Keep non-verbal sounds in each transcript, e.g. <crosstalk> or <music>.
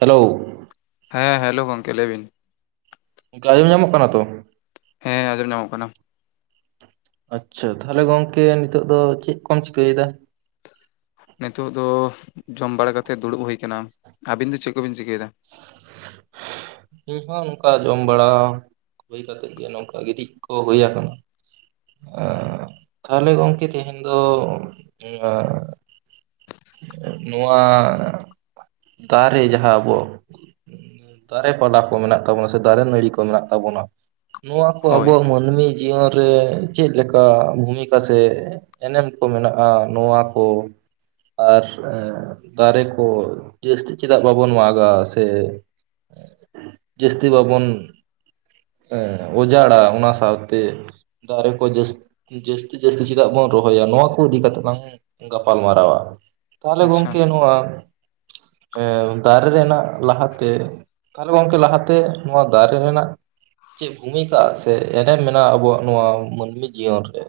Hello. ᱦᱮᱸ, hello ᱜᱚᱝᱠᱮ ᱞᱟᱹᱭ ᱵᱤᱱ᱾ ᱜᱚᱝᱠᱮ ᱟᱢᱚᱢ ᱧᱟᱢᱚᱜ ᱠᱟᱱᱟ ᱛᱚ? ᱦᱮᱸ ᱟᱸᱡᱚᱢ ᱧᱟᱢᱚᱜ ᱠᱟᱱᱟ᱾ ᱟᱪᱪᱷᱟ, ᱛᱟᱦᱚᱞᱮ ᱜᱚᱝᱠᱮ ᱱᱤᱛᱚᱜ ᱫᱚ ᱪᱮᱫ ᱠᱚᱢ ᱪᱤᱠᱟᱹᱭ ᱫᱟ? ᱱᱤᱛᱚᱜ ᱫᱚ ᱡᱚᱢ ᱵᱟᱲᱟ ᱠᱟᱛᱮᱫ ᱫᱩᱲᱩᱵ ᱦᱩᱭ ᱠᱟᱱᱟ, ᱟᱹᱵᱤᱱ ᱫᱚ ᱪᱮᱫ ᱠᱚᱵᱤᱱ ᱪᱤᱠᱟᱹᱭ ᱫᱟ? <inaudible> ᱤᱧ ᱦᱚᱸ ᱱᱚᱱᱠᱟ ᱡᱚᱢ ᱵᱟᱲᱟᱼᱼ ᱦᱩᱭ ᱠᱟᱛᱮᱫ ᱜᱮ ᱱᱚᱝᱠᱟ ᱜᱤᱛᱤᱡ ᱠᱚ ᱦᱩᱭ ᱟᱠᱟᱱᱟ᱾ ᱮ ᱛᱟᱦᱚᱞᱮ ᱜᱚᱝᱠᱮ ᱛᱮᱦᱮᱧ ᱫᱚ ᱚᱱᱟᱼᱼ ᱱᱚᱣᱟ ᱫᱟᱨᱮ ᱡᱟᱦᱟᱸ ᱟᱵᱚᱼᱼ ᱫᱟᱨᱮ ᱯᱟᱞᱟ ᱠᱚ ᱢᱮᱱᱟᱜ ᱛᱟᱵᱚᱱᱟ ᱥᱮ ᱫᱟᱨᱮ ᱱᱟᱹᱲᱤ ᱠᱚ ᱢᱮᱱᱟᱜ ᱛᱟᱵᱚᱱᱟᱼᱼ ᱱᱚᱣᱟ ᱠᱚ ᱦᱳᱭ ᱟᱵᱚᱣᱟᱜ ᱢᱟᱹᱱᱢᱤ ᱡᱤᱭᱚᱱ ᱨᱮ ᱪᱮᱫ ᱞᱮᱠᱟ ᱵᱷᱩᱢᱤᱠᱟ ᱥᱮᱼᱼ ᱮᱱᱮᱢ ᱠᱚ ᱢᱮᱱᱟᱜᱼᱟ ᱱᱚᱣᱟ ᱠᱚᱼᱼ ᱟᱨ ᱮ ᱫᱟᱨᱮ ᱠᱚ ᱡᱟᱹᱥᱛᱤ ᱪᱮᱫᱟᱜ ᱵᱟᱵᱚᱱ ᱢᱟᱜᱟ ᱥᱮᱼᱼ ᱥᱮ ᱡᱟᱹᱥᱛᱤ ᱵᱟᱵᱚᱱᱼᱼ ᱦᱮᱸ ᱚᱡᱟᱲᱟ ᱚᱱᱟ ᱥᱟᱶ ᱛᱮᱼᱼ ᱫᱟᱨᱮ ᱠᱚ ᱡᱟᱹᱥ ᱡᱟᱹᱥᱛᱤ ᱡᱟᱹᱥᱛᱤ ᱪᱮᱫᱟᱜ ᱵᱚᱱ ᱨᱚᱦᱚᱭᱟ ᱱᱚᱣᱟ ᱠᱚ ᱤᱫᱤ ᱠᱟᱛᱮ ᱞᱟᱝᱼᱼ ᱜᱟᱯᱟᱞ ᱢᱟᱨᱟᱣᱟ ᱛᱟᱦᱞᱮ ᱟᱪᱪᱷᱟ ᱜᱚᱝᱠᱮ ᱱᱚᱣᱟ ᱮ ᱫᱟᱨᱮ ᱨᱮᱱᱟᱜᱼᱼ ᱞᱟᱦᱟᱛᱮ ᱛᱟᱦᱚᱞᱮ ᱜᱚᱝᱠᱮ ᱞᱟᱦᱟᱛᱮ ᱱᱚᱣᱟ ᱫᱟᱨᱮ ᱨᱮᱱᱟᱜᱼᱼ ᱪᱮᱫ ᱵᱷᱩᱢᱤᱠᱟ ᱥᱮ ᱮᱱᱮᱢ ᱢᱮᱱᱟᱜᱼᱟ ᱟᱵᱚᱣᱟᱜ ᱱᱚᱣᱟ ᱢᱟᱹᱱᱢᱤ ᱡᱤᱭᱚᱱ ᱨᱮᱼᱼ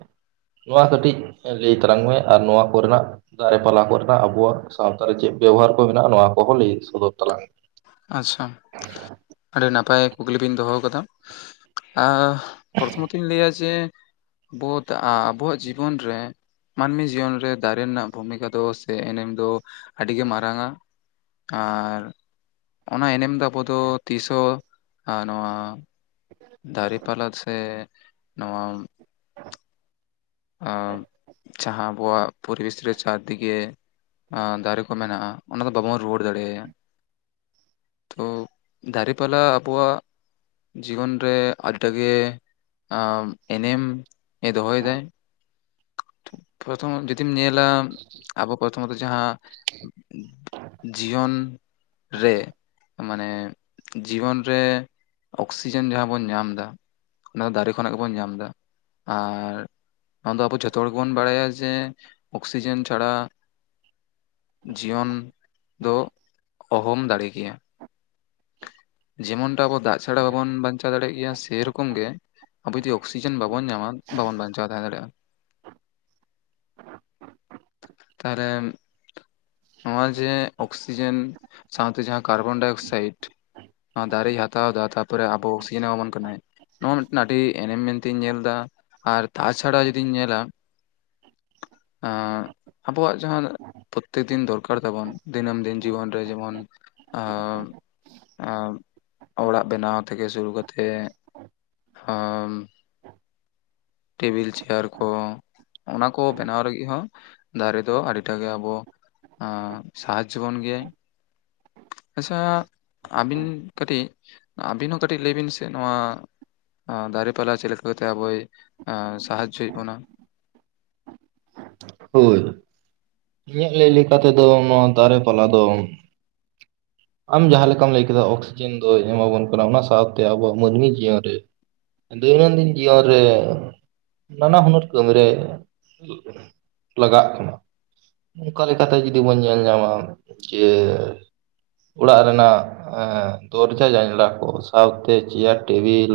ᱱᱚᱣᱟ ᱠᱟᱹᱴᱤᱡ ᱞᱟᱹᱭ ᱛᱞᱟᱝ ᱢᱮ ᱟᱨ ᱱᱚᱣᱟ ᱠᱚᱨᱮᱱᱟᱜᱼᱼ ᱫᱟᱨᱮ ᱯᱟᱞᱟ ᱠᱚᱨᱮᱱᱟᱜ ᱟᱵᱩᱣᱟᱜ ᱥᱟᱶᱛᱟ ᱨᱮ ᱪᱮᱫ ᱵᱮᱵᱚᱦᱟᱨ ᱠᱚ ᱢᱮᱱᱟᱜᱼᱟ ᱱᱚᱣᱟ ᱠᱚᱦᱚᱸ ᱞᱟᱹᱭ ᱥᱚᱫᱚᱨ ᱛᱟᱞᱟᱝ ᱢᱮ? ᱟᱪᱪᱷᱟ᱾ ᱟᱪᱪᱷᱟ᱾ ᱟᱹᱰᱤ ᱱᱟᱯᱟᱭ ᱠᱩᱠᱞᱤ ᱵᱤᱧ ᱫᱚᱦᱚ ᱠᱟᱫᱟ ᱟᱼᱼ ᱯᱨᱚᱛᱷᱚᱢᱚᱛᱚᱧ ᱞᱟᱹᱭᱟ ᱡᱮ ᱵᱳᱫᱼᱟ ᱟᱵᱚᱣᱟᱜ ᱡᱤᱵᱚᱱ ᱨᱮᱼᱼ ᱢᱟᱹᱱᱢᱤ ᱡᱤᱭᱚᱱ ᱨᱮ ᱫᱟᱨᱮ ᱨᱮᱱᱟᱜ ᱵᱷᱩᱢᱤᱠᱟ ᱫᱚ ᱮᱱᱮᱢ ᱟᱹᱰᱤ ᱜᱮ ᱢᱟᱨᱟᱝᱟ᱾ ᱟᱨᱻ ᱚᱱᱟ ᱮᱱᱮᱢ ᱫᱚ ᱟᱵᱚ ᱫᱚ ᱛᱤᱥ ᱦᱚᱸ ᱟ ᱱᱚᱣᱟ ᱫᱟᱨᱮᱯᱟᱞᱟ ᱥᱮ ᱱᱚᱣᱟ ᱡᱟᱦᱟᱸ ᱟᱵᱚᱣᱟᱜ ᱯᱚᱨᱤᱵᱮᱥ ᱨᱮ ᱪᱟᱨ ᱫᱤᱜᱮ ᱟ ᱫᱟᱨᱮ ᱠᱚ ᱢᱮᱱᱟᱜ-ᱟ ᱚᱱᱟ ᱫᱚ ᱵᱟᱵᱚᱱ ᱨᱩᱣᱟᱹᱲ ᱫᱟᱲᱮ ᱟᱭᱟ᱾ ᱛᱚ ᱫᱟᱨᱮᱯᱟᱞᱟ ᱟᱵᱚᱣᱟᱜ ᱡᱤᱭᱚᱱ ᱨᱮ ᱟᱹᱰᱤᱴᱟ ᱜᱮ ᱮᱱᱮᱢ ᱮ ᱫᱚᱦᱚᱭ ᱫᱟᱭ᱾ ᱯᱨᱚᱛᱷᱚᱢᱚᱜ ᱡᱩᱫᱤᱢ ᱧᱮᱞᱟ ᱟᱵᱚ ᱯᱨᱚᱛᱷᱚᱢᱚᱛᱚ ᱡᱟᱦᱟᱸ ᱡᱤᱭᱚᱱ ᱨᱮ ᱢᱟᱱᱮ ᱡᱤᱵᱚᱱ ᱨᱮ ᱚᱠᱥᱤᱡᱮᱱ ᱡᱟᱦᱟᱸ ᱵᱚᱱ ᱧᱟᱢ ᱫᱟ ᱚᱱᱟ ᱫᱚ ᱫᱟᱨᱮ ᱠᱷᱚᱱᱟᱜ ᱜᱮᱵᱚᱱ ᱧᱟᱢ ᱫᱟ ᱟᱨ ᱚᱱᱟ ᱫᱚ ᱟᱵᱚ ᱡᱷᱚᱛᱚ ᱦᱚᱲ ᱜᱮᱵᱚᱱ ᱵᱟᱲᱟᱭᱟ ᱡᱮ ᱚᱠᱥᱤᱡᱮᱱ ᱪᱷᱟᱲᱟ ᱡᱤᱭᱚᱱ ᱫᱚ ᱚᱦᱚᱢ ᱫᱟᱲᱮ ᱠᱮᱭᱟ, ᱡᱮᱢᱚᱱᱴᱟ ᱟᱵᱚ ᱫᱟᱜ ᱪᱷᱟᱲᱟ ᱵᱟᱵᱚᱱ ᱵᱟᱧᱪᱟᱣ ᱫᱟᱲᱮ-ᱜ ᱜᱮᱭᱟ ᱥᱮᱨᱚᱠᱚᱢ ᱜᱮ ᱟᱵᱚ ᱡᱩᱫᱤ ᱚᱠᱥᱤᱡᱮᱱ ᱵᱟᱵᱚᱱ ᱧᱟᱢᱟ ᱵᱟᱵᱚᱱ ᱵᱟᱧᱪᱟᱣ ᱛᱟᱦᱮᱸ ᱫᱟᱲᱮᱜ-ᱟ᱾ ᱠᱟᱨᱮᱢ ᱱᱚᱜᱚᱭ ᱡᱮ ᱚᱠᱥᱤᱡᱮᱱ ᱥᱟᱶᱛᱮ ᱡᱟᱦᱟᱸ ᱠᱟᱨᱵᱚᱱᱰᱟᱭ ᱚᱠᱥᱟᱭᱤᱰ, ᱱᱚᱣᱟ ᱫᱟᱨᱮᱭ ᱦᱟᱛᱟᱣ ᱮᱫᱟ ᱛᱟᱯᱚᱨᱮ ᱟᱵᱚ ᱚᱠᱥᱤᱡᱮᱱ ᱮ ᱮᱢᱟᱵᱚᱱ ᱠᱟᱱᱟᱭ, ᱱᱚᱣᱟ ᱢᱤᱫᱴᱮᱱ ᱟᱹᱰᱤ ᱮᱱᱮᱢ ᱢᱮᱱᱛᱮᱧ ᱧᱮᱞ ᱫᱟ ᱟᱨ ᱛᱟᱪᱷᱟᱲᱟ ᱡᱩᱫᱤᱧ ᱧᱮᱞᱟ, ᱟᱸ ᱟᱵᱚᱣᱟᱜ ᱡᱟᱦᱟᱸ ᱯᱚᱛᱛᱮᱠ ᱫᱤᱱ ᱫᱚᱨᱠᱟᱨ ᱛᱟᱵᱚᱱ ᱫᱤᱱᱟᱹᱢ ᱫᱤᱱ ᱡᱤᱵᱚᱱ ᱨᱮ ᱡᱮᱢᱚᱱ ᱟᱸ ᱟᱸ ᱚᱲᱟᱜ ᱵᱮᱱᱟᱣ ᱛᱷᱠᱮ ᱥᱩᱨᱩ ᱠᱟᱛᱮᱜ, ᱦᱚᱢ ᱴᱤᱵᱤᱞ ᱪᱮᱭᱟᱨ ᱠᱚ, ᱚᱱᱟ ᱠᱚ ᱵᱮᱱᱟᱣ ᱨᱟᱹᱜᱤᱜ ᱦᱚᱸ ᱫᱟᱨᱮ ᱫᱚ ᱟᱰᱤᱴᱟ ᱜᱮ ᱟᱵᱚ ᱟᱸ ᱥᱟᱦᱟᱡᱡᱚ ᱵᱚᱱ ᱜᱮᱭᱟᱭ ᱟᱪᱷᱟ ᱟᱵᱤᱱ ᱠᱟᱴᱤᱡ ᱟᱵᱤᱱ ᱦᱚᱸ ᱠᱟᱹᱴᱤᱡ ᱞᱟᱹᱭ ᱵᱤᱱ ᱥᱮ ᱱᱚᱣᱟ ᱟ ᱫᱟᱨᱮ ᱯᱟᱞᱟ ᱪᱮᱫ ᱞᱮᱠᱟ ᱠᱟᱛᱮᱭ ᱟᱵᱚᱭ ᱥᱟᱦᱟᱡᱡᱳᱭᱮᱜ ᱵᱚᱱᱟ? ᱦᱳᱭ ᱤᱧᱟᱹᱜ ᱞᱟᱹᱭ ᱞᱮᱠᱟ ᱛᱮᱫᱚ ᱱᱚᱣᱟ ᱫᱟᱨᱮ ᱯᱟᱞᱟ ᱫᱚᱢ ᱟᱢ ᱡᱟᱦᱟᱸ ᱞᱮᱠᱟᱢ ᱞᱟᱹᱭ ᱠᱮᱫᱟ ᱚᱠᱥᱤᱡᱮᱱ ᱫᱚᱭ ᱮᱢᱟᱵᱚᱱ ᱠᱟᱱᱟ ᱚᱱᱟ ᱥᱟᱶᱛᱮ ᱟᱵᱚᱣᱟᱜ ᱢᱟᱹᱱᱢᱤ ᱡᱤᱭᱚᱱ ᱨᱮ ᱫᱳᱭᱱᱚᱱᱫᱤᱱ ᱡᱤᱭᱚᱱ ᱨᱮ ᱱᱟᱱᱟ ᱦᱩᱱᱟᱹᱨ ᱠᱟᱹᱢᱤ ᱨᱮ ᱞᱟᱜᱟᱜ ᱠᱟᱱᱟ᱾ ᱚᱝᱠᱟ ᱞᱮᱠᱟᱛᱮ ᱡᱩᱫᱤ ᱵᱚᱱ ᱧᱮᱞ ᱧᱟᱢᱟ ᱡᱮ ᱚᱲᱟᱜ ᱨᱮᱱᱟᱜ ᱮᱻ ᱫᱚᱨᱡᱟ ᱡᱟᱸᱧᱞᱟ ᱠᱚ ᱥᱟᱶᱛᱮ ᱪᱮᱭᱟᱨ ᱴᱮᱵᱤᱞ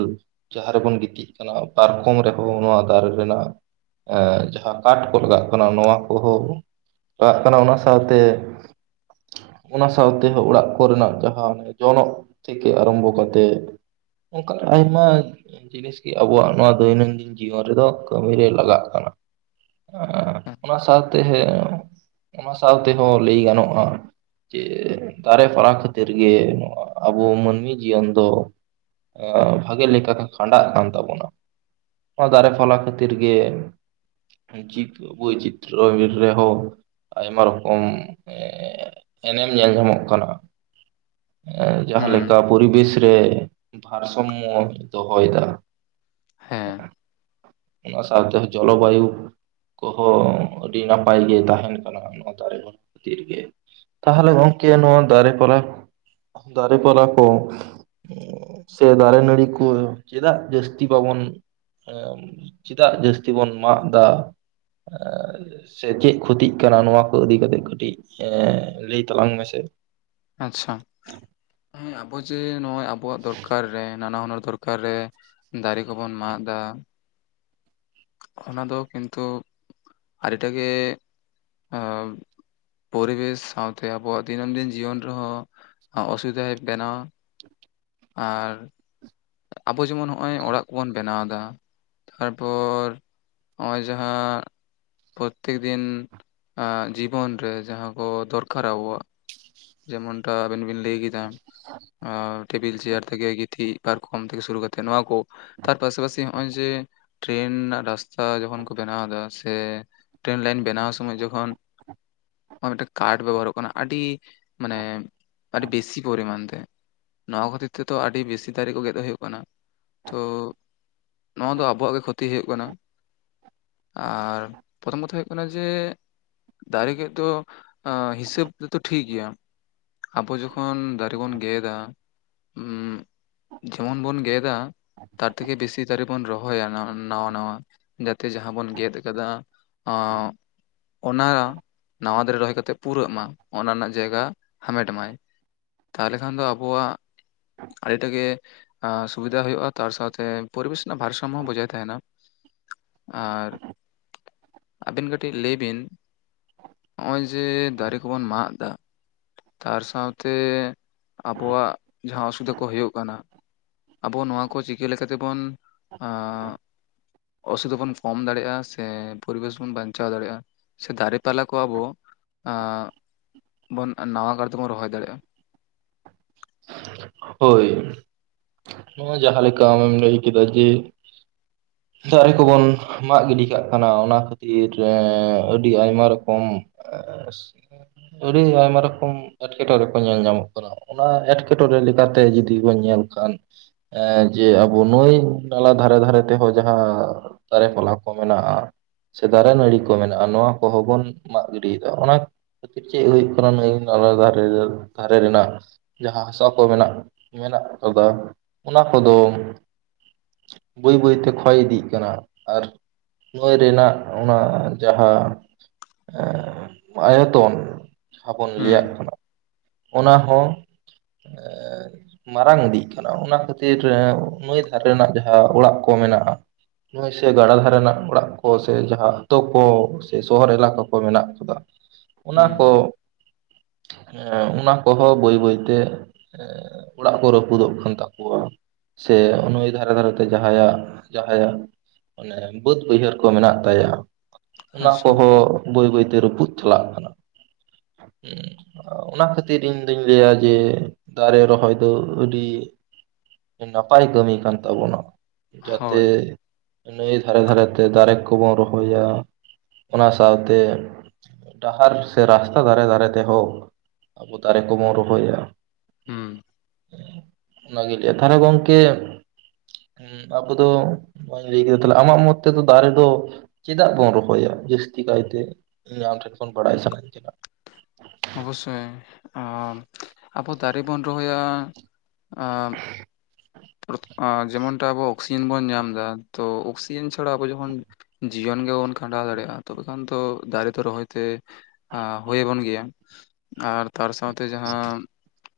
ᱡᱟᱦᱟᱸ ᱨᱮᱵᱚᱱ ᱜᱤᱛᱤᱡ ᱠᱟᱱᱟ ᱯᱟᱨᱠᱚᱢ ᱨᱮᱦᱚᱸ ᱱᱚᱣᱟ ᱫᱟᱨᱮ ᱨᱮᱱᱟᱜ ᱮᱻ ᱡᱟᱦᱟᱸ ᱠᱟᱴᱷ ᱠᱚ ᱞᱟᱜᱟᱜ ᱠᱟᱱᱟ ᱱᱚᱣᱟ ᱠᱳᱦᱳ ᱞᱟᱜᱟᱜ ᱠᱟᱱᱟ ᱚᱱᱟ ᱥᱟᱶᱛᱮ ᱚᱱᱟ ᱥᱟᱶ ᱛᱮ ᱦᱚᱸ ᱚᱲᱟᱜ ᱠᱚᱨᱮᱱᱟᱜ ᱡᱟᱦᱟᱸ ᱡᱚᱱᱚᱜ ᱛᱷᱮᱠᱮ ᱟᱨᱟᱢᱵᱚ ᱠᱟᱛᱮᱜ ᱚᱝᱠᱟ ᱱᱟᱜ ᱟᱭᱢᱟ ᱡᱤᱱᱤᱥ ᱜᱮ ᱟᱵᱚᱣᱟᱜ ᱱᱚᱣᱟ ᱫᱳᱭᱱᱚᱱ ᱫᱤᱱ ᱡᱤᱭᱚᱱ ᱨᱮᱫᱚ ᱠᱟᱹᱢᱤ ᱨᱮᱭ ᱞᱟᱜᱟᱜ ᱠᱟᱱᱟ᱾ ᱟᱻ ᱚᱱᱟ ᱥᱟᱶᱛᱮ ᱚᱱᱟ ᱥᱟᱣ ᱛᱮᱷᱚᱸ ᱞᱟᱹᱭ ᱜᱟᱱᱚᱜ-ᱟ ᱡᱮ ᱫᱟᱨᱮ ᱯᱟᱲᱟ ᱠᱷᱟᱹᱛᱤᱨ ᱜᱮ ᱱᱚᱣᱟ ᱟᱵᱚ ᱢᱟᱹᱱᱢᱤ ᱡᱤᱭᱚᱱ ᱫᱚ ᱟᱸᱻ ᱵᱷᱟᱜᱮ ᱞᱮᱠᱟᱛᱮ ᱠᱷᱟᱸᱰᱟᱜ ᱠᱟᱱ ᱛᱟᱵᱚᱱᱟ᱾ ᱚᱱᱟ ᱫᱟᱨᱮ ᱯᱷᱞᱟ ᱠᱷᱟᱹᱛᱤᱨ ᱜᱮᱼᱼ ᱪᱤᱛ ᱵᱭᱪᱤᱛᱛᱨᱚᱭ ᱵᱤᱨ ᱨᱮᱦᱚᱸᱼᱼ ᱟᱭᱢᱟ ᱨᱚᱠᱚᱢ ᱮᱻ ᱮᱱᱮᱢ ᱧᱮᱞ ᱧᱟᱢᱚᱜ ᱠᱟᱱᱟ ᱮᱻ ᱡᱟᱦᱟᱸ ᱦᱩᱸ ᱞᱮᱠᱟ ᱯᱚᱨᱤᱵᱮᱥ ᱨᱮ ᱵᱷᱟᱨ ᱥᱚᱢᱢᱚ ᱫᱚᱦᱚᱭ ᱫᱟ ᱾ ᱦᱮᱸ <inaudible> ᱚᱱᱟ ᱥᱟᱶ ᱛᱮᱦᱚᱸ ᱡᱚᱞᱚ ᱵᱟᱭᱩᱼᱼ ᱠᱚᱦᱚᱸ ᱟᱹᱰᱤ ᱱᱟᱯᱟᱭ ᱜᱮ ᱛᱟᱦᱮᱸᱱ ᱠᱟᱱᱟ ᱱᱚᱣᱟ ᱫᱟᱨᱮ ᱱᱚᱣᱟ ᱫᱟᱨᱮ ᱱᱟᱹᱲᱤ ᱠᱷᱟᱹᱛᱤᱨ ᱜᱮ ᱾ ᱛᱟᱦᱟᱞᱮ ᱜᱚᱢᱠᱮ ᱱᱚᱣᱟ ᱫᱟᱨᱮ ᱯᱟᱞᱟ ᱫᱟᱨᱮ ᱯᱟᱞᱟ ᱠᱚᱼᱼ ᱩᱸᱻᱻ ᱥᱮ ᱫᱟᱨᱮ ᱱᱟᱹᱲᱤ ᱠᱚ ᱪᱮᱫᱟᱜ ᱡᱟᱹᱥᱛᱤ ᱵᱟᱵᱚᱱ ᱮᱜᱼᱼ <inaudible> ᱪᱮᱫᱟᱜ ᱡᱟᱹᱥᱛᱤ ᱵᱚᱱ ᱢᱟᱜ ᱫᱟᱼᱼ ᱥᱮ ᱪᱮᱜ ᱠᱷᱚᱛᱤᱜ ᱠᱟᱱᱟ ᱱᱚᱣᱟ ᱠᱚ ᱤᱫᱤ ᱠᱟᱛᱮᱜ ᱠᱟᱹᱴᱤᱡ ᱞᱟᱹᱭ ᱛᱟᱞᱟᱝ ᱢᱮᱥᱼᱼ <inaudible> ᱟᱪᱪᱷᱟ, ᱦᱮᱸ ᱟᱵᱚ ᱡᱮ ᱱᱚᱜ-ᱚᱭ ᱟᱵᱚᱣᱟᱜ ᱫᱚᱨᱠᱟᱨ ᱨᱮ ᱱᱟᱱᱟᱦᱩᱱᱟᱹᱨ ᱫᱚᱨ ᱚᱠᱟᱨᱮ ᱫᱟᱨᱮ ᱠᱚᱵᱚᱱ ᱢᱟᱜ ᱮᱫᱟ᱾ ᱚᱱᱟ ᱫᱚ ᱠᱤᱱᱛᱩ ᱟᱹᱰᱤᱴᱟᱜ ᱮᱜ ᱯᱚᱨᱤᱵᱮᱥ ᱥᱟᱶᱛᱮ ᱟᱵᱚᱣᱟᱜ ᱫᱤᱱᱟᱹᱢ ᱫᱤᱱ ᱡᱤᱭᱚᱱ ᱨᱮᱦᱚᱸ ᱚᱥᱩᱵᱤᱫᱷᱟ ᱵᱮᱱᱟᱣ ᱟᱨ, ᱟᱵᱚ ᱡᱮᱢᱚᱱ ᱱᱚᱜ-ᱚᱭ ᱚᱲᱟᱜ ᱠᱚᱵᱚᱱ ᱵᱮᱱᱟᱣᱫᱟ᱾ ᱛᱟᱨᱯᱚᱨ ᱱᱚᱜ-ᱚᱭ ᱡᱟᱦᱟᱸ ᱯᱨᱚᱛᱤᱫᱤᱱ ᱟᱻ ᱡᱤᱵᱚᱱ ᱨᱮ ᱡᱟᱦᱟᱸ ᱠᱚ ᱫᱚᱨᱠᱟᱨᱟ ᱟᱵᱚᱣᱟᱜ, ᱡᱮᱢᱚᱱᱴᱟ ᱟᱵᱤᱱ ᱵᱤᱱ ᱞᱟᱹᱭ ᱠᱮᱫᱟ᱾ <inaudible> ᱟᱻ ᱴᱮᱵᱤᱞ ᱪᱮᱭᱟᱨ ᱛᱷᱮᱠᱮ ᱜᱤᱛᱤᱡ ᱯᱟᱨᱠᱚᱢ ᱛᱷᱮᱠᱮ ᱥᱩᱨᱩ ᱠᱟᱛᱮᱜ ᱱᱚᱣᱟ ᱠᱚ ᱛᱟᱨ ᱯᱟᱥᱟᱯᱟᱥᱤ ᱱᱚᱜ-ᱚᱭ ᱡᱮ ᱴᱨᱮᱱ ᱨᱟᱥᱛᱟ ᱡᱚᱠᱷᱚᱱ ᱠᱚ ᱴᱟᱱᱟᱶ ᱮᱫᱟ ᱥᱮ ᱴᱨᱮᱱ ᱞᱟᱭᱤᱱ ᱵᱮᱱᱟᱣ ᱥᱚᱢᱚᱭ ᱡᱚᱠᱷᱚᱱ ᱢᱤᱫᱴᱮᱱ ᱠᱟᱴ ᱵᱮᱵᱚᱦᱟᱨᱚᱜ ᱠᱟᱱᱟ ᱟᱹᱰᱤ ᱢᱟᱱᱮ ᱟᱹᱰᱤ ᱵᱮᱥᱤ ᱯᱚᱨᱤᱢᱟᱱ ᱛᱮ᱾ ᱱᱚᱣᱟ ᱠᱷᱟᱹᱛᱤᱨ ᱛᱮᱫᱚ ᱟᱹᱰᱤ ᱵᱮᱥᱤ ᱫᱟᱨᱮ ᱠᱚ ᱜᱮᱫ ᱦᱩᱭᱩᱜ ᱠᱟᱱᱟ ᱛᱚ, ᱱᱚᱣᱟ ᱫᱚ ᱟᱵᱚᱣᱟᱜ ᱜᱮ ᱠᱷᱚᱛᱤ ᱦᱩᱭᱩᱜ ᱠᱟᱱᱟ᱾ ᱟᱨ ᱯᱨᱚᱛᱷᱚᱢ ᱠᱟᱛᱷᱟ ᱦᱩᱭᱩᱜ ᱠᱟᱱᱟ ᱡᱮ, ᱫᱟᱨᱮ ᱜᱮᱫ ᱫᱚ ᱦᱤᱥᱟᱹᱵ ᱛᱮᱛᱚ ᱴᱷᱤᱠ ᱜᱮᱭᱟ᱾ ᱟᱵᱚ ᱡᱚᱠᱷᱚᱱ ᱫᱟᱨᱮ ᱵᱚᱱ ᱜᱮᱫᱟ ᱡᱮᱢᱚᱱ ᱵᱚᱱ ᱜᱮᱫᱟ᱾ ᱛᱟ ᱛᱷᱮᱠᱮ ᱵᱮᱥᱤ ᱫᱟᱨᱮ ᱵᱚᱱ ᱨᱚᱦᱚᱭᱟ ᱱᱟᱣᱟ ᱱᱟᱣᱟ ᱡᱟᱛᱮ ᱡᱟᱦᱟᱸ ᱵᱚᱱ ᱜᱮᱫ ᱠᱟᱫᱟ᱾ ᱚᱱᱟ ᱱᱟᱣᱟ ᱫᱟᱨᱮ ᱨᱚᱦᱚᱭ ᱠᱟᱛᱮᱫ ᱯᱩᱨᱟᱹᱜ ᱢᱟ ᱚᱱᱟ ᱨᱮᱱᱟᱜ ᱡᱟᱭᱜᱟ ᱦᱟᱢᱮᱴ ᱢᱟᱭ ᱛᱟᱦᱚᱞᱮ ᱠᱷᱟᱱ ᱫᱚ ᱟᱵᱚᱣᱟᱜ ᱟᱹᱰᱤ ᱴᱟᱜ ᱜᱮ ᱥᱩᱵᱤᱫᱷᱟ ᱦᱩᱭᱩᱜ-ᱟ᱾ ᱛᱟᱨ ᱥᱟᱶᱛᱮ ᱯᱚᱨᱤᱵᱮᱥ ᱨᱮᱱᱟᱜ ᱵᱷᱟᱨ ᱥᱟᱢ ᱦᱚᱸ ᱵᱚᱡᱟᱭ ᱛᱟᱦᱮᱱᱟ᱾ ᱟᱨ, ᱟᱹᱵᱤᱱ ᱠᱟᱹᱴᱤᱡᱽ ᱞᱟᱹᱭ ᱵᱤᱱ ᱱᱚᱜ-ᱚᱭ ᱡᱮ ᱫᱟᱨᱮ ᱠᱚᱵᱚᱱ ᱢᱟᱜ ᱮᱫᱟ᱾ ᱛᱟᱨ ᱥᱟᱶᱛᱮ ᱟᱵᱚᱣᱟᱜ ᱡᱟᱦᱟᱸ ᱚᱥᱩᱵᱤᱫᱷᱟ ᱠᱚ ᱦᱩᱭᱩᱜ ᱠᱟᱱᱟ᱾ ᱟᱵᱚ ᱱᱚᱣᱟ ᱠᱚ ᱪᱤᱠᱟᱹ ᱞᱮᱠᱟᱛᱮᱵᱚᱱ ᱟᱸᱜ ᱚᱥᱩᱵᱤᱫᱷᱟ ᱵᱚᱱ ᱠᱚᱢ ᱫᱟᱲᱮᱭᱟᱜ-ᱟ᱾ ᱥᱮ ᱯᱚᱨᱤᱵᱮᱥ ᱵᱚᱱ ᱵᱟᱧᱪᱟᱣ ᱫᱟᱲᱮᱭᱟᱜ-ᱟ᱾ ᱥᱮ ᱫᱟᱨᱮ ᱯᱟᱞᱟ ᱠᱚ ᱟᱵᱚ ᱟᱸᱜ ᱱᱟᱣᱟ ᱠᱟᱨ ᱛᱮᱵᱚᱱ ᱨᱚᱦᱚᱭ ᱫᱟᱲᱮᱭᱟᱜ-ᱟ᱾ ᱦᱳᱭ ᱱᱚᱣᱟ ᱡᱟᱦᱟᱸ ᱞᱮᱠᱟ ᱟᱢᱮᱢ ᱞᱟᱹᱭ ᱠᱮᱫᱟ ᱡᱮ, <inaudible> ᱫᱟᱨᱮ ᱠᱚᱵᱚᱱ ᱢᱟᱜ ᱜᱤᱰᱤ ᱠᱟᱜ ᱠᱟᱱᱟ᱾ ᱚᱱᱟ ᱠᱷᱟᱹᱛᱤᱨ ᱟᱹᱰᱤ ᱟᱭᱢᱟ ᱨᱚᱠᱚᱢ, <unintelligible> ᱟᱹᱰᱤ ᱟᱭᱢᱟ ᱨᱚᱠᱚᱢ ᱮᱸᱴᱠᱮᱴᱚᱬᱮ ᱠᱚ ᱧᱮᱞ ᱧᱟᱢᱚᱜ ᱠᱟᱱᱟ, ᱚᱱᱟ ᱮᱸᱴᱠᱮᱴᱚᱬᱮ <unintelligible> ᱞᱮᱠᱟᱛᱮ ᱡᱩᱫᱤ ᱵᱚᱱ ᱧᱮᱞ ᱠᱷᱟᱱ ᱮᱸ ᱡᱮ ᱟᱵᱚ ᱱᱩᱭ ᱱᱟᱞᱟ ᱫᱷᱟᱨᱮ ᱫᱷᱟᱨᱮ ᱛᱮᱦᱚᱸ ᱡᱟᱦᱟᱸ ᱫᱟᱨᱮ ᱯᱟᱞᱟ ᱠᱚ ᱢᱮᱱᱟᱜ-ᱟ᱾ ᱥᱮ ᱫᱟᱨᱮ ᱱᱟᱹᱲᱤ ᱠᱚ ᱢᱮᱱᱟᱜ-ᱟ᱾ ᱱᱚᱣᱟ ᱠᱚᱦᱚᱸ ᱵᱚᱱ ᱢᱟᱜ ᱜᱤᱰᱤᱭᱮᱫᱟ ᱚᱱᱟ ᱠᱷᱟᱹᱛᱤᱨ ᱪᱮᱫ ᱦᱩᱭᱩᱜ ᱠᱟᱱᱟ᱾ᱱᱟᱹᱭ ᱱᱟᱞᱟ ᱫᱷᱟᱨᱮ ᱫᱷᱟᱨᱮ ᱨᱮᱱᱟᱜ ᱡᱟᱦᱟᱸ ᱦᱟ, <unintelligible> ᱢᱮᱱᱟᱜ ᱠᱟᱫᱟ ᱚᱱᱟ ᱠᱚᱫᱚ ᱵᱟᱹᱭ ᱵᱟᱹᱭᱛᱮ ᱠᱷᱚᱭ ᱤᱫᱤᱜ ᱠᱟᱱᱟ ᱟᱨ ᱱᱟᱹᱭ ᱨᱮᱱᱟᱜ ᱚᱱᱟ ᱡᱟᱦᱟᱸ <unintelligible> ᱟᱭᱚᱛᱚᱱ ᱡᱟᱦᱟᱸᱵᱚᱱ ᱞᱟᱹᱭᱟᱜ ᱦᱩᱸ ᱠᱟᱱᱟ ᱚᱱᱟ ᱦᱚᱸ <inaudible> ᱮᱸ ᱢᱟᱨᱟᱝ ᱤᱫᱤᱜ ᱠᱟᱱᱟ ᱚᱱᱟ ᱠᱷᱟᱹᱛᱤᱨ ᱱᱟᱹᱭ ᱫᱷᱟᱨᱮ ᱨᱮᱱᱟᱜ ᱡᱟᱦᱟᱸ ᱚᱲᱟᱜ ᱠᱚ ᱢᱮᱱᱟᱜ-ᱟ᱾ ᱱᱟᱹᱭ ᱥᱮ ᱜᱟᱰᱟ ᱫᱷᱟᱨᱮ ᱨᱮᱱᱟᱜ ᱚᱲᱟᱜ ᱠᱚ ᱥᱮ ᱡᱟᱦᱟᱸ ᱟᱛᱳ ᱠᱚ ᱥᱮ ᱥᱚᱦᱚᱨ ᱮᱞᱟᱠᱟ ᱠᱚ ᱢᱮᱱᱟᱜ ᱠᱟᱫᱟ᱾ <inaudible> ᱚᱱᱟ ᱠᱚ ᱚᱱᱟ ᱠᱚᱦᱚᱸ ᱵᱟᱹᱭ ᱵᱟᱹᱭᱛᱮ ᱚᱲᱟᱜ ᱠᱚ ᱨᱟᱹᱯᱩᱫᱚᱜ ᱠᱟᱱ ᱛᱟᱠᱚᱣᱟ ᱥᱮ ᱱᱩᱭ ᱫᱷᱟᱨᱮ ᱫᱷᱟᱨᱮ ᱛᱮ ᱡᱟᱦᱟᱸᱭᱟᱜ ᱡᱟᱦᱟᱸᱭᱟᱜ ᱚᱱᱮ ᱵᱟᱹᱫᱽ ᱵᱟᱹᱭᱦᱟᱹᱲ ᱠᱚ ᱢᱮᱱᱟᱜ ᱟᱪᱪᱷᱟ ᱠᱚᱦᱚᱸ ᱵᱳᱭ ᱵᱟᱹᱭᱛᱮ ᱨᱯᱩᱫ ᱪᱟᱞᱟᱜ ᱠᱟᱱᱟ᱾ ᱩᱸ ᱚᱱᱟ ᱠᱷᱟᱹᱛᱤᱨ ᱤᱧ ᱫᱩᱧ ᱞᱟᱹᱭᱟ ᱡᱮ ᱫᱟᱨᱮ ᱨᱚᱦᱚᱭ ᱫᱚ ᱟᱹᱰᱤ ᱱᱟᱯᱟᱭ ᱠᱟᱹᱢᱤ ᱠᱟᱱ ᱛᱟᱵᱚᱱᱟ᱾ ᱡᱟᱛᱮ ᱦᱳᱭ ᱱᱟᱹᱭ ᱫᱷᱟᱨᱮ ᱫᱷᱟᱨᱮ ᱛᱮ ᱫᱟᱨᱮ ᱠᱚᱵᱚᱱ ᱨᱚᱦᱚᱭᱟ ᱚᱱᱟ ᱥᱟᱶᱛᱮ ᱰᱟᱦᱟᱨ ᱥᱮ ᱨᱟᱥᱛᱟ ᱫᱟᱨᱮ ᱫᱟᱨᱮ ᱛᱮᱦᱚᱸ ᱟᱵᱚ ᱫᱟᱨᱮ ᱠᱚᱵᱚᱱ ᱨᱚᱦᱚᱭᱟ ᱦᱩᱸ᱾ ᱚᱱᱟᱜ ᱞᱟᱹᱭ, ᱛᱟᱦᱚᱞᱮ ᱜᱚᱢᱠᱮ ᱟᱵᱟᱫᱚ <unintelligible> ᱞᱟᱹᱭ ᱠᱮᱫᱟ ᱛᱟᱦᱞᱮ ᱟᱢᱟᱜ ᱢᱚᱛ ᱛᱮᱫᱚ ᱫᱟᱨᱮ ᱫᱚ ᱪᱮᱫᱟᱜ ᱵᱚᱱ ᱨᱚᱦᱚᱭᱟ ᱡᱟᱹᱛᱤ ᱠᱟᱭᱛᱮ᱾ ᱤᱧ ᱟᱢ ᱴᱷᱮᱱ ᱠᱷᱚᱱ ᱵᱟᱲᱟᱭ ᱥᱟᱱᱟᱧ ᱠᱟᱱᱟ᱾ ᱚᱵᱚᱥᱥᱳᱭ ᱟᱵᱳ ᱫᱟᱨᱮ ᱵᱚᱱ ᱨᱚᱦᱚᱭᱟ ᱟᱻ ᱡᱮᱢᱚᱱᱴᱟ ᱟᱵᱚ ᱚᱠᱥᱤᱡᱮᱱ ᱵᱚᱱ ᱧᱟᱢ ᱫᱟ ᱛᱚ ᱚᱠᱥᱤᱡᱮᱱ ᱪᱷᱟᱲᱟ ᱟᱵᱚ ᱡᱚᱠᱷᱚᱱ ᱡᱤᱭᱚᱱ ᱜᱮ ᱵᱟᱵᱚᱱ ᱠᱷᱟᱸᱰᱟᱣ ᱛᱚᱵᱮ ᱠᱷᱟᱱ ᱫᱚ ᱫᱟᱨᱮ ᱫᱚ ᱨᱚᱦᱚᱭᱛᱮ ᱟᱸᱦᱩᱭ ᱟᱵᱚᱱ ᱜᱮᱭᱟ ᱟᱨ ᱛᱟᱨ ᱥᱟᱶᱛᱮ ᱡᱟᱦᱟᱸ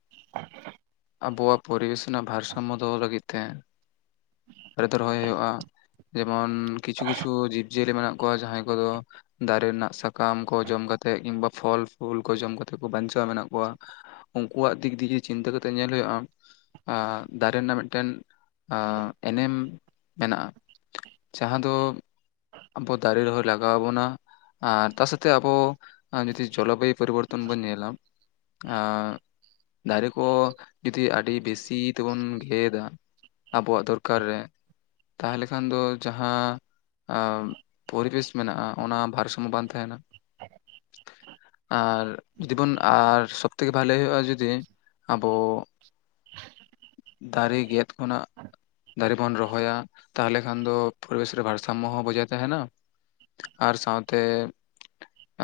<unintelligible> ᱟᱵᱚᱣᱟᱜ ᱯᱚᱨᱤᱵᱮᱥ ᱨᱮᱱᱟᱜ ᱵᱷᱟᱨ ᱥᱟᱢᱢᱚᱫᱚ ᱞᱟᱹᱜᱤᱫ ᱛᱮ, ᱫᱟᱨᱮ ᱨᱚᱦᱚᱭ ᱦᱩᱭᱩᱜᱼᱟ᱾ ᱡᱮᱢᱚᱱ ᱠᱤᱪᱷᱩ ᱠᱤᱪᱷᱩ ᱡᱤᱵᱽᱡᱤᱭᱟᱹᱞᱤ ᱢᱮᱱᱟᱜ ᱠᱚᱣᱟ ᱡᱟᱦᱟᱸᱭ ᱠᱚᱫᱚ ᱫᱟᱨᱮ ᱨᱮᱱᱟᱜ ᱥᱟᱠᱟᱢ ᱠᱚ ᱡᱚᱢ ᱠᱟᱛᱮ ᱮᱫ ᱠᱤᱢᱵᱟ ᱯᱷᱚᱞ ᱯᱷᱩᱞ ᱠᱚ ᱡᱚᱢ ᱠᱟᱛᱮᱮᱫ ᱠᱚ ᱵᱟᱧᱪᱟᱣ ᱢᱮᱱᱟᱜ ᱠᱚᱣᱟ ᱩᱱᱠᱩᱣᱟᱜ ᱫᱤᱠ ᱫᱤᱭᱮ ᱪᱤᱱᱛᱟᱹ ᱠᱟᱛᱮᱜ ᱧᱮᱞ ᱦᱩᱭᱩᱜᱼᱟ᱾ ᱟᱸ ᱫᱟᱨᱮ ᱨᱮᱱᱟᱜ ᱢᱤᱴᱮᱱ ᱮᱱᱮᱢ ᱢᱮᱱᱟᱜᱼᱟ᱾ <unintelligible> ᱡᱟᱜᱟ ᱫᱚ ᱾ ᱟᱵᱚ ᱫᱟᱨᱮ ᱨᱚᱦᱚᱭ ᱞᱟᱜᱟᱣ ᱟᱵᱚᱱᱟ᱾ ᱟᱨ ᱛᱟ ᱥᱟᱷᱛᱮ ᱟᱵᱚ ᱡᱩᱫᱤ ᱡᱚᱞᱚᱵᱟᱭᱩ ᱯᱚᱨᱤᱵᱚᱨᱛᱚᱱ ᱵᱚᱱ ᱧᱮᱞᱟ <unintelligible> ᱫᱟᱨᱮ ᱠᱚ ᱡᱩᱫᱤ ᱟᱹᱰᱤ ᱵᱮᱥᱤ ᱛᱮᱵᱚᱱ ᱜᱮᱫᱟ ᱟᱵᱚᱣᱟᱜ ᱫᱚᱨᱠᱟᱨ ᱨᱮ ᱛᱟᱦᱚᱞᱮ ᱠᱷᱟᱱ ᱫᱚ ᱡᱟᱦᱟᱸ <unintelligible> ᱯᱚᱨᱤᱵᱮᱥ ᱢᱮᱱᱟᱜᱼᱟ᱾ ᱚᱱᱟ ᱵᱷᱟᱨ ᱥᱩᱢᱚ ᱵᱟᱝ ᱛᱟᱦᱮᱱᱟ᱾ ᱟᱨ ᱡᱩᱫᱤ ᱵᱚᱱ ᱟᱨ ᱥᱚᱵ ᱛᱷᱮᱠᱮ ᱵᱷᱟᱞᱮ ᱦᱩᱭᱩᱜᱼᱟ ᱡᱩᱫᱤ ᱟᱵᱚ ᱫᱟᱨᱮ ᱜᱮᱫ ᱠᱷᱚᱱᱟᱜ ᱫᱟᱨᱮ ᱵᱚᱱ ᱨᱚᱦᱚᱭᱟ ᱛᱟᱦᱚᱞᱮ ᱠᱷᱟᱱ ᱫᱚ ᱯᱚᱨᱤᱵᱮᱥ ᱨᱮ ᱵᱷ ᱥᱟᱢᱢᱚᱦᱚ ᱦᱚᱸ ᱵᱚᱡᱟᱣ ᱛᱟᱦᱮᱱᱟ ᱟᱨ ᱥᱟᱶᱛᱮ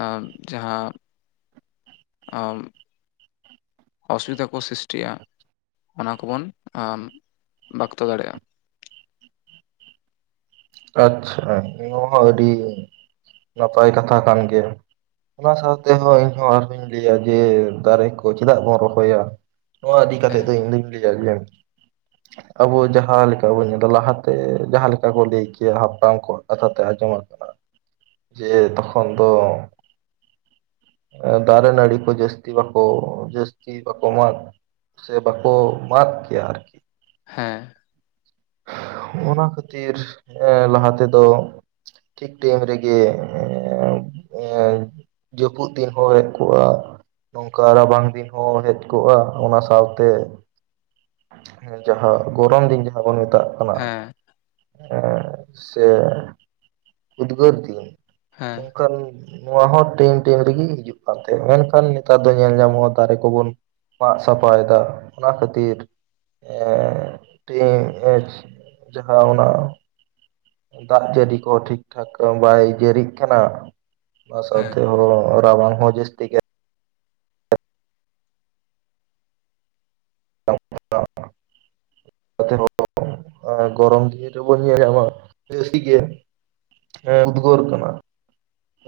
ᱟᱨ ᱡᱟᱦᱟᱸ ᱟᱢ᱾ ᱚᱥᱩᱵᱤᱫᱟ ᱠᱚ ᱥᱨᱤᱥᱴᱤᱜᱼᱟ ᱚᱱᱟ ᱠᱚᱵᱚᱱ ᱵᱟᱠᱛᱚ ᱫᱟᱲᱮᱭᱟᱜᱼᱟ᱾ ᱟᱪᱪᱷᱟ ᱱᱚᱣᱟ ᱦᱚᱸ ᱟᱹᱰᱤ ᱱᱟᱯᱟᱭ ᱠᱟᱛᱷᱟ ᱠᱟᱱ ᱜᱮ ᱚᱱᱟ ᱥᱟᱶᱛᱮᱦᱚᱸ ᱤᱧᱦᱚᱸ ᱟᱨᱦᱚᱧ ᱞᱟᱹᱭᱟ ᱡᱮ ᱫᱟᱨᱮ ᱠᱚ ᱪᱮᱫᱟᱜ ᱵᱚᱱ ᱨᱚᱦᱚᱭᱟ? ᱱᱚᱣᱟ ᱤᱫᱤ ᱠᱟᱛᱮᱫ ᱦᱮᱸ ᱫᱚ ᱤᱧ ᱞᱟ. ᱭ ᱟᱜ ᱜᱮᱭᱟ᱾ ᱟᱵᱚ ᱡᱟᱦᱟᱸ ᱞᱮᱠᱟ ᱵᱚᱱ ᱧᱮᱫᱟ ᱞᱟᱦᱟᱛᱮ ᱡᱟᱦᱟᱸ ᱞᱮᱠᱟ ᱞᱟᱹᱭ ᱾ ᱡᱮ ᱦᱟᱯᱲᱟᱢ ᱠᱚᱣᱟᱜ ᱠᱟᱛᱷᱟ ᱛᱮ ᱟᱸᱡᱚᱢ ᱟᱠᱟᱱᱟ ᱡᱮ ᱛᱚᱠᱷᱚᱱ ᱫᱚ ᱫᱟᱨᱮ ᱱᱟᱹᱲᱤ ᱠᱚ ᱡᱟᱹᱥᱛᱤ ᱵᱟᱠᱚ ᱡᱟᱹᱥᱛᱤ ᱵᱟᱠᱚ ᱢᱟᱜ ᱥᱮ ᱵᱟᱠᱚ ᱢᱟᱜ ᱠᱮᱭᱟ ᱟᱨ ᱦᱮᱸ᱾ ᱚᱱᱟ ᱠᱷᱟᱹᱛᱤᱨ᱾ ᱦᱮᱸ ᱞᱟᱦᱟ ᱛᱮᱫᱚ ᱴᱷᱤᱠ ᱴᱟᱭᱤᱢ ᱨᱮᱜᱮ ᱮ ᱡᱟᱹᱯᱩᱫ ᱫᱤᱱ ᱦᱳᱭ ᱠᱚᱜᱼᱟ᱾ ᱱᱚᱝᱠᱟ ᱨᱟᱵᱟᱝ ᱫᱤᱱ ᱦᱚᱸ ᱦᱮᱡ ᱠᱚᱜᱼᱟ ᱚᱱᱟ ᱥᱟᱶᱛᱮ ᱦᱮᱸ ᱡᱟᱦᱟᱸ ᱜᱚᱨᱚᱢ ᱫᱤᱱ ᱡᱟᱦᱟᱸ ᱵᱚᱱ ᱢᱮᱛᱟᱜ ᱠᱟᱱᱟ ᱦᱮᱸ᱾ ᱥᱮ ᱩᱫᱽᱜᱟᱹᱨ ᱫᱤᱱ ᱦᱮᱸ ᱱᱚᱝᱠᱟᱱ ᱱᱚᱣᱟ ᱦᱚᱸ ᱴᱟᱭᱤᱢ ᱴᱟᱭᱤᱢ ᱨᱮᱜᱮ ᱦᱤᱡᱩᱜ ᱠᱟᱱ ᱛᱟᱦᱮᱸ ᱢᱮᱱᱠᱷᱟᱱ ᱱᱮᱛᱟᱨ ᱫᱚ ᱧᱮᱞ ᱧᱟᱢᱚᱜᱼᱟ ᱚᱠᱟ ᱨᱮ ᱠᱚᱵᱚᱱ ᱢᱟᱜ ᱥᱟᱯᱷᱟᱭ ᱮᱫᱟ ᱚᱱᱟ ᱠᱷᱟᱹᱛᱤᱨ <inaudible> ᱡᱟᱦᱟᱸ ᱚᱱᱟ ᱫᱟᱜ ᱡᱟᱹᱲᱤ ᱠᱚᱦᱚᱸ ᱴᱷᱤᱠ ᱴᱷᱟᱠ ᱵᱟᱭ ᱡᱟᱹᱲᱤᱜ ᱠᱟᱱᱟ ᱚᱱᱟ ᱦᱮᱸ ᱥᱟᱶᱛᱮᱦᱚᱸ ᱨᱟᱵᱟᱝ ᱦᱚᱸ ᱡᱤᱥᱛᱤ ᱜᱮ <inaudible> ᱟᱨ ᱜᱚᱨᱚᱢ ᱫᱤᱱ ᱨᱮᱵᱚᱱ ᱧᱮᱞᱟ ᱟᱵᱚᱣᱟᱜ ᱤᱥᱤ ᱜᱮ ᱦᱮᱸ ᱩᱫᱜᱟᱹᱨ ᱠᱟᱱᱟ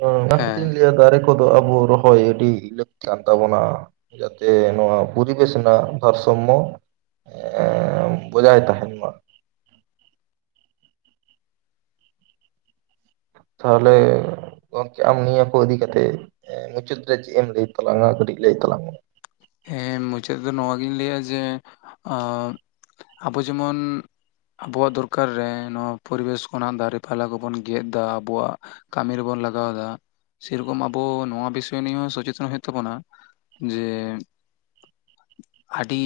ᱚᱱᱟ ᱦᱮᱸ ᱠᱷᱟᱹᱛᱤᱨᱤᱧ ᱞᱟᱹᱭᱟ ᱫᱟᱨᱮ ᱠᱚ ᱟᱵᱚ ᱨᱚᱦᱚᱭ ᱟᱹᱰᱤ ᱞᱟᱹᱠᱛᱤ ᱠᱟᱱ ᱛᱟᱵᱚᱱᱟ ᱡᱟᱛᱮ ᱱᱚᱣᱟ ᱯᱚᱨᱤᱵᱮᱥ ᱨᱮᱱᱟᱜ ᱵᱷᱟᱨᱥᱚᱢᱢᱚ ᱮ ᱵᱚᱡᱟᱭ ᱛᱟᱦᱮᱱ <inaudible> ᱛᱟᱦᱚᱞᱮ ᱜᱚᱝᱠᱮ ᱟᱢ ᱱᱤᱭᱟᱹ ᱠᱚ ᱤᱫᱤ ᱠᱟᱛᱮᱜ ᱢᱩᱪᱟᱹᱫ ᱨᱮ ᱪᱮᱫ ᱮᱢ ᱞᱟᱹᱭ ᱛᱟᱞᱟᱝᱟ ᱠᱟᱹᱴᱤᱡ ᱞᱟᱹᱭ ᱛᱟᱞᱟᱝ ᱢᱮ? ᱦᱮᱸ ᱢᱩᱪᱟᱹᱫ ᱨᱮᱫᱚ ᱱᱚᱣᱟᱜᱤᱧ ᱞᱟᱹᱭᱟ ᱡᱮ ᱟᱵᱚ ᱡᱮᱢᱚᱱ ᱟᱵᱚᱣᱟᱜ ᱫᱚᱨᱠᱟᱨ ᱨᱮ ᱱᱚᱣᱟ ᱯᱚᱨᱤᱵᱮᱥ ᱠᱷᱚᱱᱟᱜ ᱫᱟᱨᱮ ᱯᱟᱞᱟ ᱠᱚᱵᱚᱱ ᱜᱮᱫ ᱫᱟ ᱟᱵᱚᱣᱟᱜ ᱠᱟᱹᱢᱤ ᱨᱮᱵᱚᱱ ᱞᱟᱜᱟᱣᱫᱟ ᱥᱮᱨᱚᱠᱚᱢ ᱟᱵᱚ ᱱᱚᱣᱟ ᱵᱤᱥᱚᱭ ᱱᱤᱭᱮ ᱥᱚᱪᱮᱛᱚᱱ ᱦᱩᱭᱩᱜ ᱛᱟᱵᱚᱱᱟ ᱡᱮ ᱟᱹᱰᱤ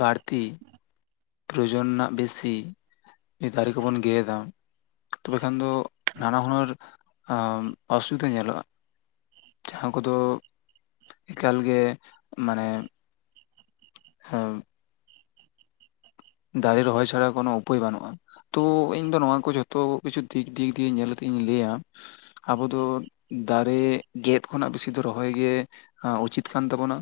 ᱵᱟᱹᱲᱛᱤ ᱯᱨᱚᱭᱳᱡᱚᱱ ᱨᱮᱱᱟᱜ ᱵᱮᱥᱤ ᱫᱟᱨᱮ ᱠᱚᱵᱚᱱ ᱜᱮᱫᱟ᱾ ᱛᱚᱵᱮ ᱠᱷᱟᱱ ᱫᱚ ᱱᱟᱱᱟ ᱦᱩᱱᱟᱹᱨ ᱚᱥᱩᱵᱤᱫᱟ ᱧᱮᱞᱚᱜᱼᱟ᱾ ᱡᱟᱦᱟᱸ ᱠᱚᱫᱚ ᱮᱠᱟᱞ ᱜᱮ ᱢᱟᱱᱮ ᱦᱮᱵ᱾ ᱫᱟᱨᱮ ᱨᱚᱦᱚᱭ ᱪᱷᱟᱲᱟ ᱠᱚᱱᱳ ᱩᱯᱟᱹᱭ ᱵᱟᱹᱱᱩᱜᱼᱟ᱾ ᱛᱚ ᱤᱧᱫᱚ ᱱᱚᱣᱟ ᱠᱚ ᱡᱷᱚᱛᱚ ᱠᱤᱪᱷᱩ ᱫᱤᱠ ᱫᱤᱠ ᱫᱤᱭᱮ ᱧᱮᱞ ᱠᱟᱛᱮᱜ ᱤᱧ ᱞᱟᱹᱭᱟ᱾ ᱟᱵᱚ ᱫᱚ ᱫᱟᱨᱮ ᱜᱮᱫ ᱠᱷᱚᱱᱟᱜ ᱵᱮᱥᱤ ᱫᱚ ᱨᱚᱦᱚᱭ ᱜᱮ ᱩᱪᱤᱛ ᱠᱟᱱ ᱛᱟᱵᱚᱱᱟ᱾